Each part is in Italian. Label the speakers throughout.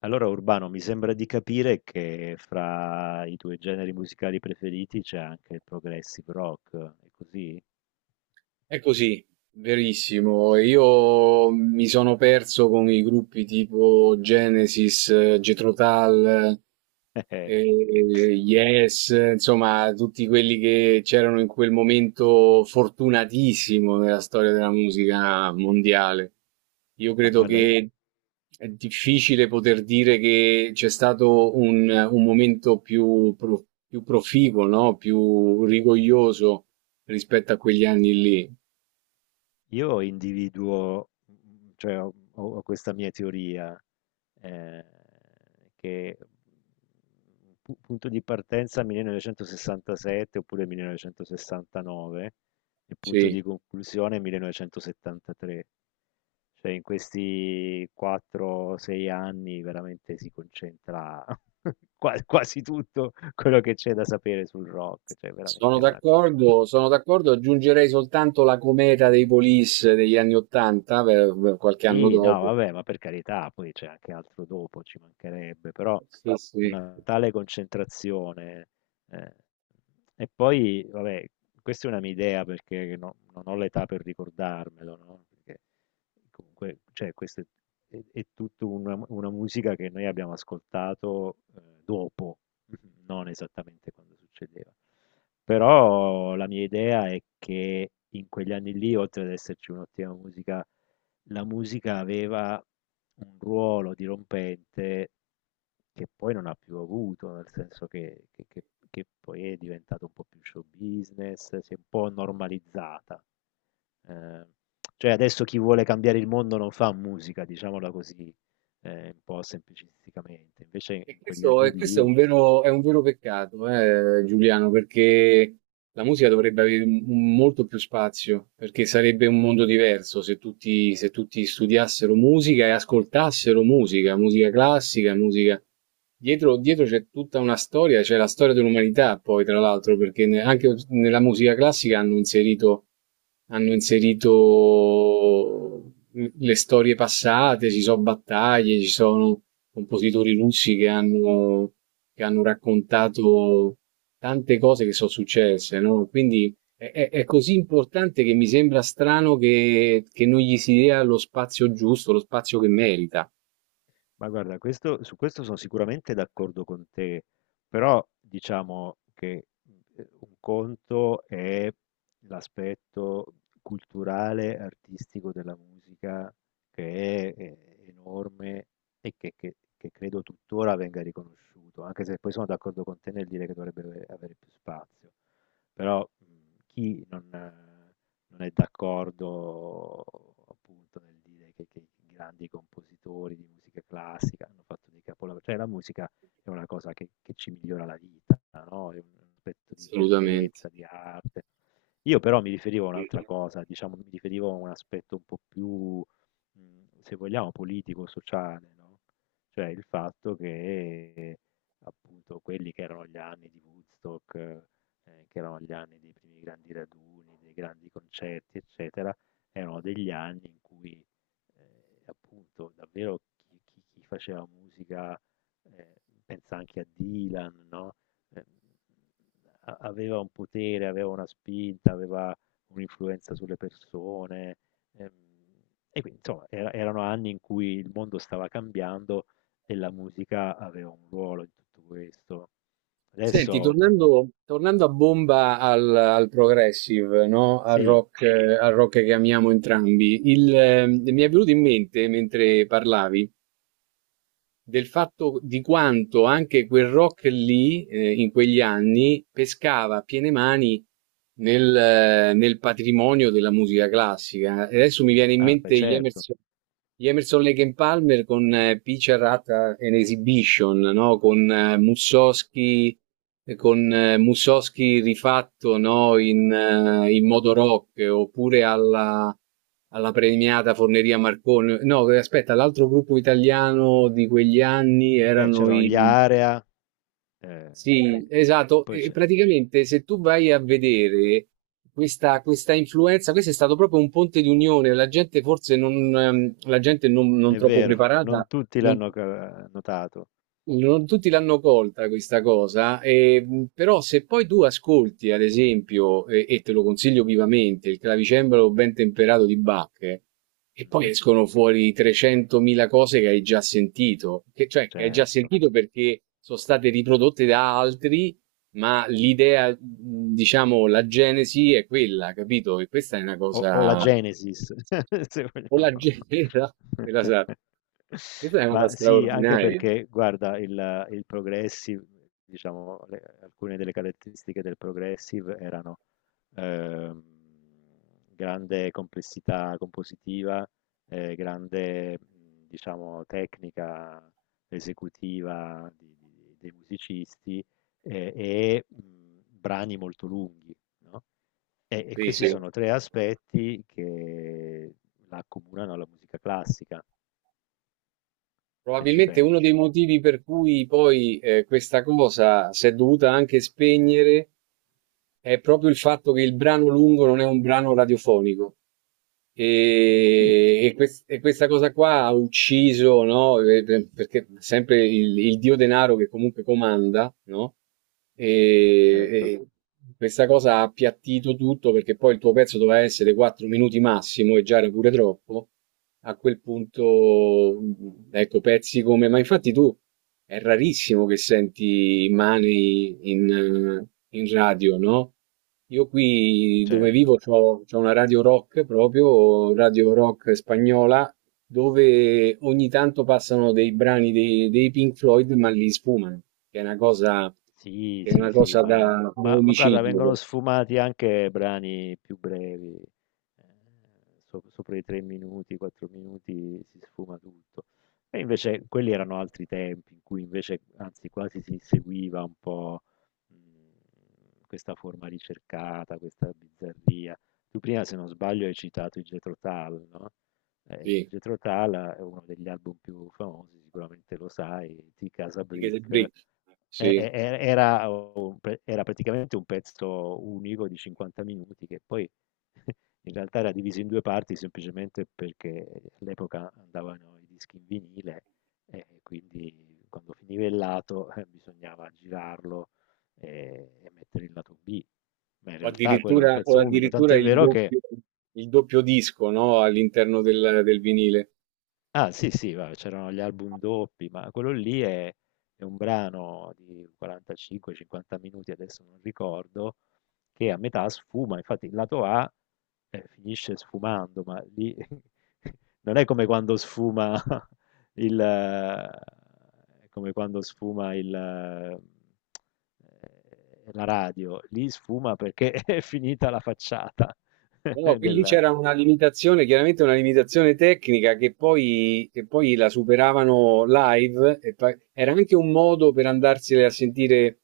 Speaker 1: Allora, Urbano, mi sembra di capire che fra i tuoi generi musicali preferiti c'è anche il progressive rock, è così?
Speaker 2: È così, verissimo. Io mi sono perso con i gruppi tipo Genesis, Jethro Tull,
Speaker 1: Eh,
Speaker 2: Yes, insomma, tutti quelli che c'erano in quel momento fortunatissimo nella storia della musica mondiale. Io
Speaker 1: Ma
Speaker 2: credo
Speaker 1: guarda,
Speaker 2: che è difficile poter dire che c'è stato un momento più proficuo, no? Più rigoglioso rispetto a quegli anni lì.
Speaker 1: io individuo, cioè ho questa mia teoria. eh, che Punto di partenza 1967 oppure 1969 e punto
Speaker 2: Sì,
Speaker 1: di conclusione 1973. Cioè in questi 4-6 anni veramente si concentra quasi tutto quello che c'è da sapere sul rock, cioè veramente una
Speaker 2: sono
Speaker 1: concentrazione.
Speaker 2: d'accordo, aggiungerei soltanto la cometa dei Police degli anni Ottanta, per qualche anno
Speaker 1: Sì, no,
Speaker 2: dopo.
Speaker 1: vabbè, ma per carità, poi c'è anche altro dopo, ci mancherebbe, però
Speaker 2: Sì, sì.
Speaker 1: una tale concentrazione. eh, E poi, vabbè, questa è una mia idea perché non ho l'età per ricordarmelo, no? Perché comunque, cioè, questa è tutta una musica che noi abbiamo ascoltato dopo, non esattamente quando succedeva. Però la mia idea è che in quegli anni lì, oltre ad esserci un'ottima musica, la musica aveva un ruolo dirompente che poi non ha più avuto, nel senso che poi è diventato un po' più show business, si è un po' normalizzata. Eh, cioè adesso chi vuole cambiare il mondo non fa musica, diciamola così, un po' semplicisticamente. Invece in quegli anni
Speaker 2: E questo è
Speaker 1: lì.
Speaker 2: è un vero peccato, Giuliano, perché la musica dovrebbe avere molto più spazio, perché sarebbe un mondo diverso se tutti, se tutti studiassero musica e ascoltassero musica, musica classica, musica... dietro c'è tutta una storia, c'è la storia dell'umanità poi, tra l'altro, perché anche nella musica classica hanno inserito le storie passate, ci sono battaglie, ci sono compositori russi che hanno raccontato tante cose che sono successe, no? Quindi è così importante che mi sembra strano che non gli si dia lo spazio giusto, lo spazio che merita,
Speaker 1: Ma guarda, su questo sono sicuramente d'accordo con te, però diciamo che un conto è l'aspetto culturale, artistico della musica, che è enorme e che credo tuttora venga riconosciuto, anche se poi sono d'accordo con te nel dire che dovrebbe avere più spazio. Però chi non è d'accordo appunto nel dire che i grandi compositori di musica classica hanno fatto dei capolavori, cioè la musica è una cosa che ci migliora la vita, no? È un aspetto di
Speaker 2: assolutamente.
Speaker 1: bellezza, di arte. Io però mi riferivo a un'altra cosa, diciamo, mi riferivo a un aspetto un po' più, se vogliamo, politico, sociale, no? Cioè il fatto che appunto quelli che erano gli anni di Woodstock, che erano gli anni dei primi grandi raduni, dei grandi concerti, eccetera, erano degli anni in cui, appunto, davvero chi faceva musica, ehm, pensa anche a Dylan, no, ehm, a aveva un potere, aveva una spinta, aveva un'influenza sulle persone, ehm, e quindi insomma erano anni in cui il mondo stava cambiando e la musica aveva un ruolo in tutto questo.
Speaker 2: Senti,
Speaker 1: Adesso.
Speaker 2: tornando a bomba al progressive, no?
Speaker 1: Sì.
Speaker 2: Al rock che amiamo entrambi, mi è venuto in mente mentre parlavi del fatto di quanto anche quel rock lì, in quegli anni, pescava a piene mani nel, nel patrimonio della musica classica. E adesso mi viene in
Speaker 1: Ah, beh,
Speaker 2: mente
Speaker 1: certo.
Speaker 2: Gli Emerson Lake and Palmer con Picture at an Exhibition, no? Con Mussorgsky, con Mussorgsky rifatto, no? In, in modo rock, oppure alla alla premiata Forneria Marconi. No, aspetta, l'altro gruppo italiano di quegli anni
Speaker 1: Beh,
Speaker 2: erano
Speaker 1: c'erano gli
Speaker 2: i...
Speaker 1: Area, eh, poi,
Speaker 2: Sì, esatto.
Speaker 1: poi
Speaker 2: E
Speaker 1: c'è-
Speaker 2: praticamente se tu vai a vedere questa influenza, questo è stato proprio un ponte di unione, la gente forse non, la gente non, non
Speaker 1: È
Speaker 2: troppo
Speaker 1: vero, non
Speaker 2: preparata.
Speaker 1: tutti
Speaker 2: non-
Speaker 1: l'hanno notato.
Speaker 2: Non tutti l'hanno colta questa cosa, e, però se poi tu ascolti, ad esempio, e te lo consiglio vivamente, il clavicembalo ben temperato di Bach, e poi
Speaker 1: Mhm,
Speaker 2: escono fuori 300.000 cose che hai già sentito, cioè che hai già
Speaker 1: certo.
Speaker 2: sentito perché sono state riprodotte da altri, ma l'idea, diciamo, la genesi è quella, capito? E questa è una
Speaker 1: O la
Speaker 2: cosa...
Speaker 1: Genesis, se
Speaker 2: O la
Speaker 1: vogliamo.
Speaker 2: genesi, la sa, questa è una cosa
Speaker 1: Ma sì, anche
Speaker 2: straordinaria.
Speaker 1: perché guarda il progressive, diciamo le alcune delle caratteristiche del progressive erano, ehm, grande complessità compositiva, grande, diciamo tecnica esecutiva di dei musicisti, brani molto lunghi, no? E
Speaker 2: Sì,
Speaker 1: questi
Speaker 2: sì.
Speaker 1: sono 3 aspetti che la accomunano alla musica classica, se ci
Speaker 2: Probabilmente uno dei
Speaker 1: pensi.
Speaker 2: motivi per cui poi questa cosa si è dovuta anche spegnere è proprio il fatto che il brano lungo non è un brano radiofonico.
Speaker 1: Sì,
Speaker 2: E questa cosa qua ha ucciso, no? Perché sempre il dio denaro che comunque comanda, no? E,
Speaker 1: certo,
Speaker 2: e questa cosa ha appiattito tutto perché poi il tuo pezzo doveva essere 4 minuti massimo e già era pure troppo. A quel punto, ecco, pezzi come... Ma infatti tu è rarissimo che senti Money in radio, no? Io qui dove
Speaker 1: cer
Speaker 2: vivo c'ho una radio rock proprio, radio rock spagnola, dove ogni tanto passano dei brani dei Pink Floyd, ma li sfumano, che è una cosa,
Speaker 1: Sì,
Speaker 2: che è
Speaker 1: sì,
Speaker 2: una
Speaker 1: sì,
Speaker 2: cosa
Speaker 1: ma,
Speaker 2: da
Speaker 1: ma- ma guarda,
Speaker 2: omicidio.
Speaker 1: vengono sfumati anche brani più brevi, eh, sopra i 3 minuti, 4 minuti si sfuma tutto. E invece quelli erano altri tempi in cui invece, anzi, quasi si seguiva un po' questa forma ricercata, questa bizzarria. Tu prima, se non sbaglio, hai citato i Jethro Tull, no? Il
Speaker 2: Sì,
Speaker 1: Jethro Tull è uno degli album più famosi, sicuramente lo sai, di Casa
Speaker 2: di che
Speaker 1: Brick.
Speaker 2: se-
Speaker 1: e-
Speaker 2: sì.
Speaker 1: e- e- Era, un pre- era praticamente un pezzo unico di 50 minuti che poi in realtà era diviso in due parti semplicemente perché all'epoca andavano i dischi in vinile e quindi quando finiva il lato bisognava girarlo e mettere il lato B. Ma in realtà quello era un
Speaker 2: O
Speaker 1: pezzo unico,
Speaker 2: addirittura
Speaker 1: tant'è vero che,
Speaker 2: il doppio disco, no? All'interno del vinile.
Speaker 1: ah sì sì, va, c'erano gli album doppi, ma quello lì è un brano di 45-50 minuti, adesso non ricordo, che a metà sfuma, infatti il lato A finisce sfumando, ma lì non è come quando sfuma è come quando sfuma la radio, lì sfuma perché è finita la facciata
Speaker 2: No, qui lì
Speaker 1: del...
Speaker 2: c'era una limitazione, chiaramente una limitazione tecnica che poi la superavano live. E era anche un modo per andarsene a sentire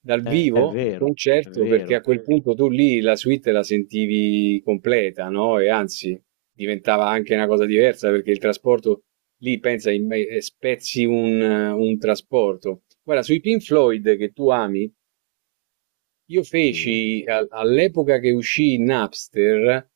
Speaker 2: dal
Speaker 1: Eh, È
Speaker 2: vivo il
Speaker 1: vero, è
Speaker 2: concerto, perché a
Speaker 1: vero,
Speaker 2: quel punto tu lì la suite la sentivi completa, no? E anzi, diventava anche una cosa diversa perché il trasporto lì pensa, spezzi un trasporto. Guarda, sui Pink Floyd che tu ami. Io
Speaker 1: sì,
Speaker 2: feci all'epoca che uscì Napster,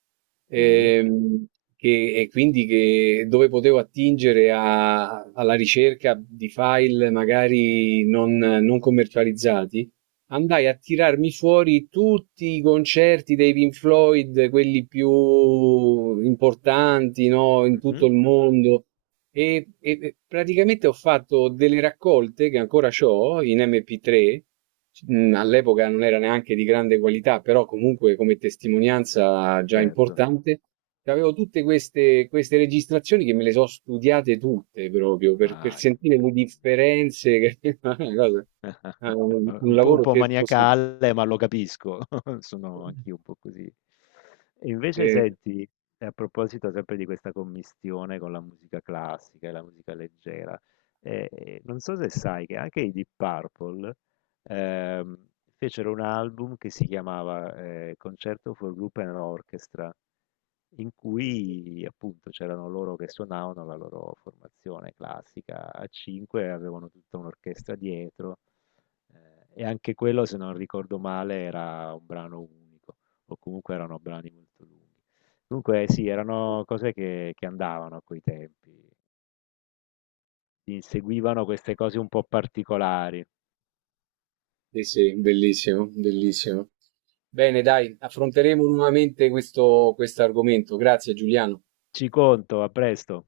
Speaker 1: sì,
Speaker 2: ehm, che, e quindi che, dove potevo attingere alla ricerca di file magari non, non commercializzati, andai a tirarmi fuori tutti i concerti dei Pink Floyd, quelli più importanti, no, in tutto
Speaker 1: mhm,
Speaker 2: il mondo. E praticamente ho fatto delle raccolte che ancora ho in MP3. All'epoca non era neanche di grande qualità, però comunque come testimonianza già
Speaker 1: certo,
Speaker 2: importante. Avevo tutte queste, queste registrazioni che me le so studiate tutte proprio per
Speaker 1: ma che
Speaker 2: sentire le
Speaker 1: meraviglia.
Speaker 2: differenze. Che è una cosa, è un
Speaker 1: Un po', un
Speaker 2: lavoro
Speaker 1: po'
Speaker 2: certosino.
Speaker 1: maniacale, ma lo capisco, sono anch'io un po' così. E
Speaker 2: Sì,
Speaker 1: invece
Speaker 2: Eh,
Speaker 1: senti, a proposito sempre di questa commistione con la musica classica e la musica leggera, non so se sai che anche i Deep Purple ehm, fecero un album che si chiamava Concerto for Group and Orchestra, in cui appunto c'erano loro che suonavano la loro formazione classica a 5, avevano tutta un'orchestra dietro e anche quello, se non ricordo male, era un brano unico o comunque erano brani molto lunghi. Comunque sì, erano cose che andavano a quei tempi, inseguivano queste cose un po' particolari.
Speaker 2: sì, sì, bellissimo, bellissimo. Bene, dai, affronteremo nuovamente questo argomento. Grazie, Giuliano.
Speaker 1: Ci conto, a presto.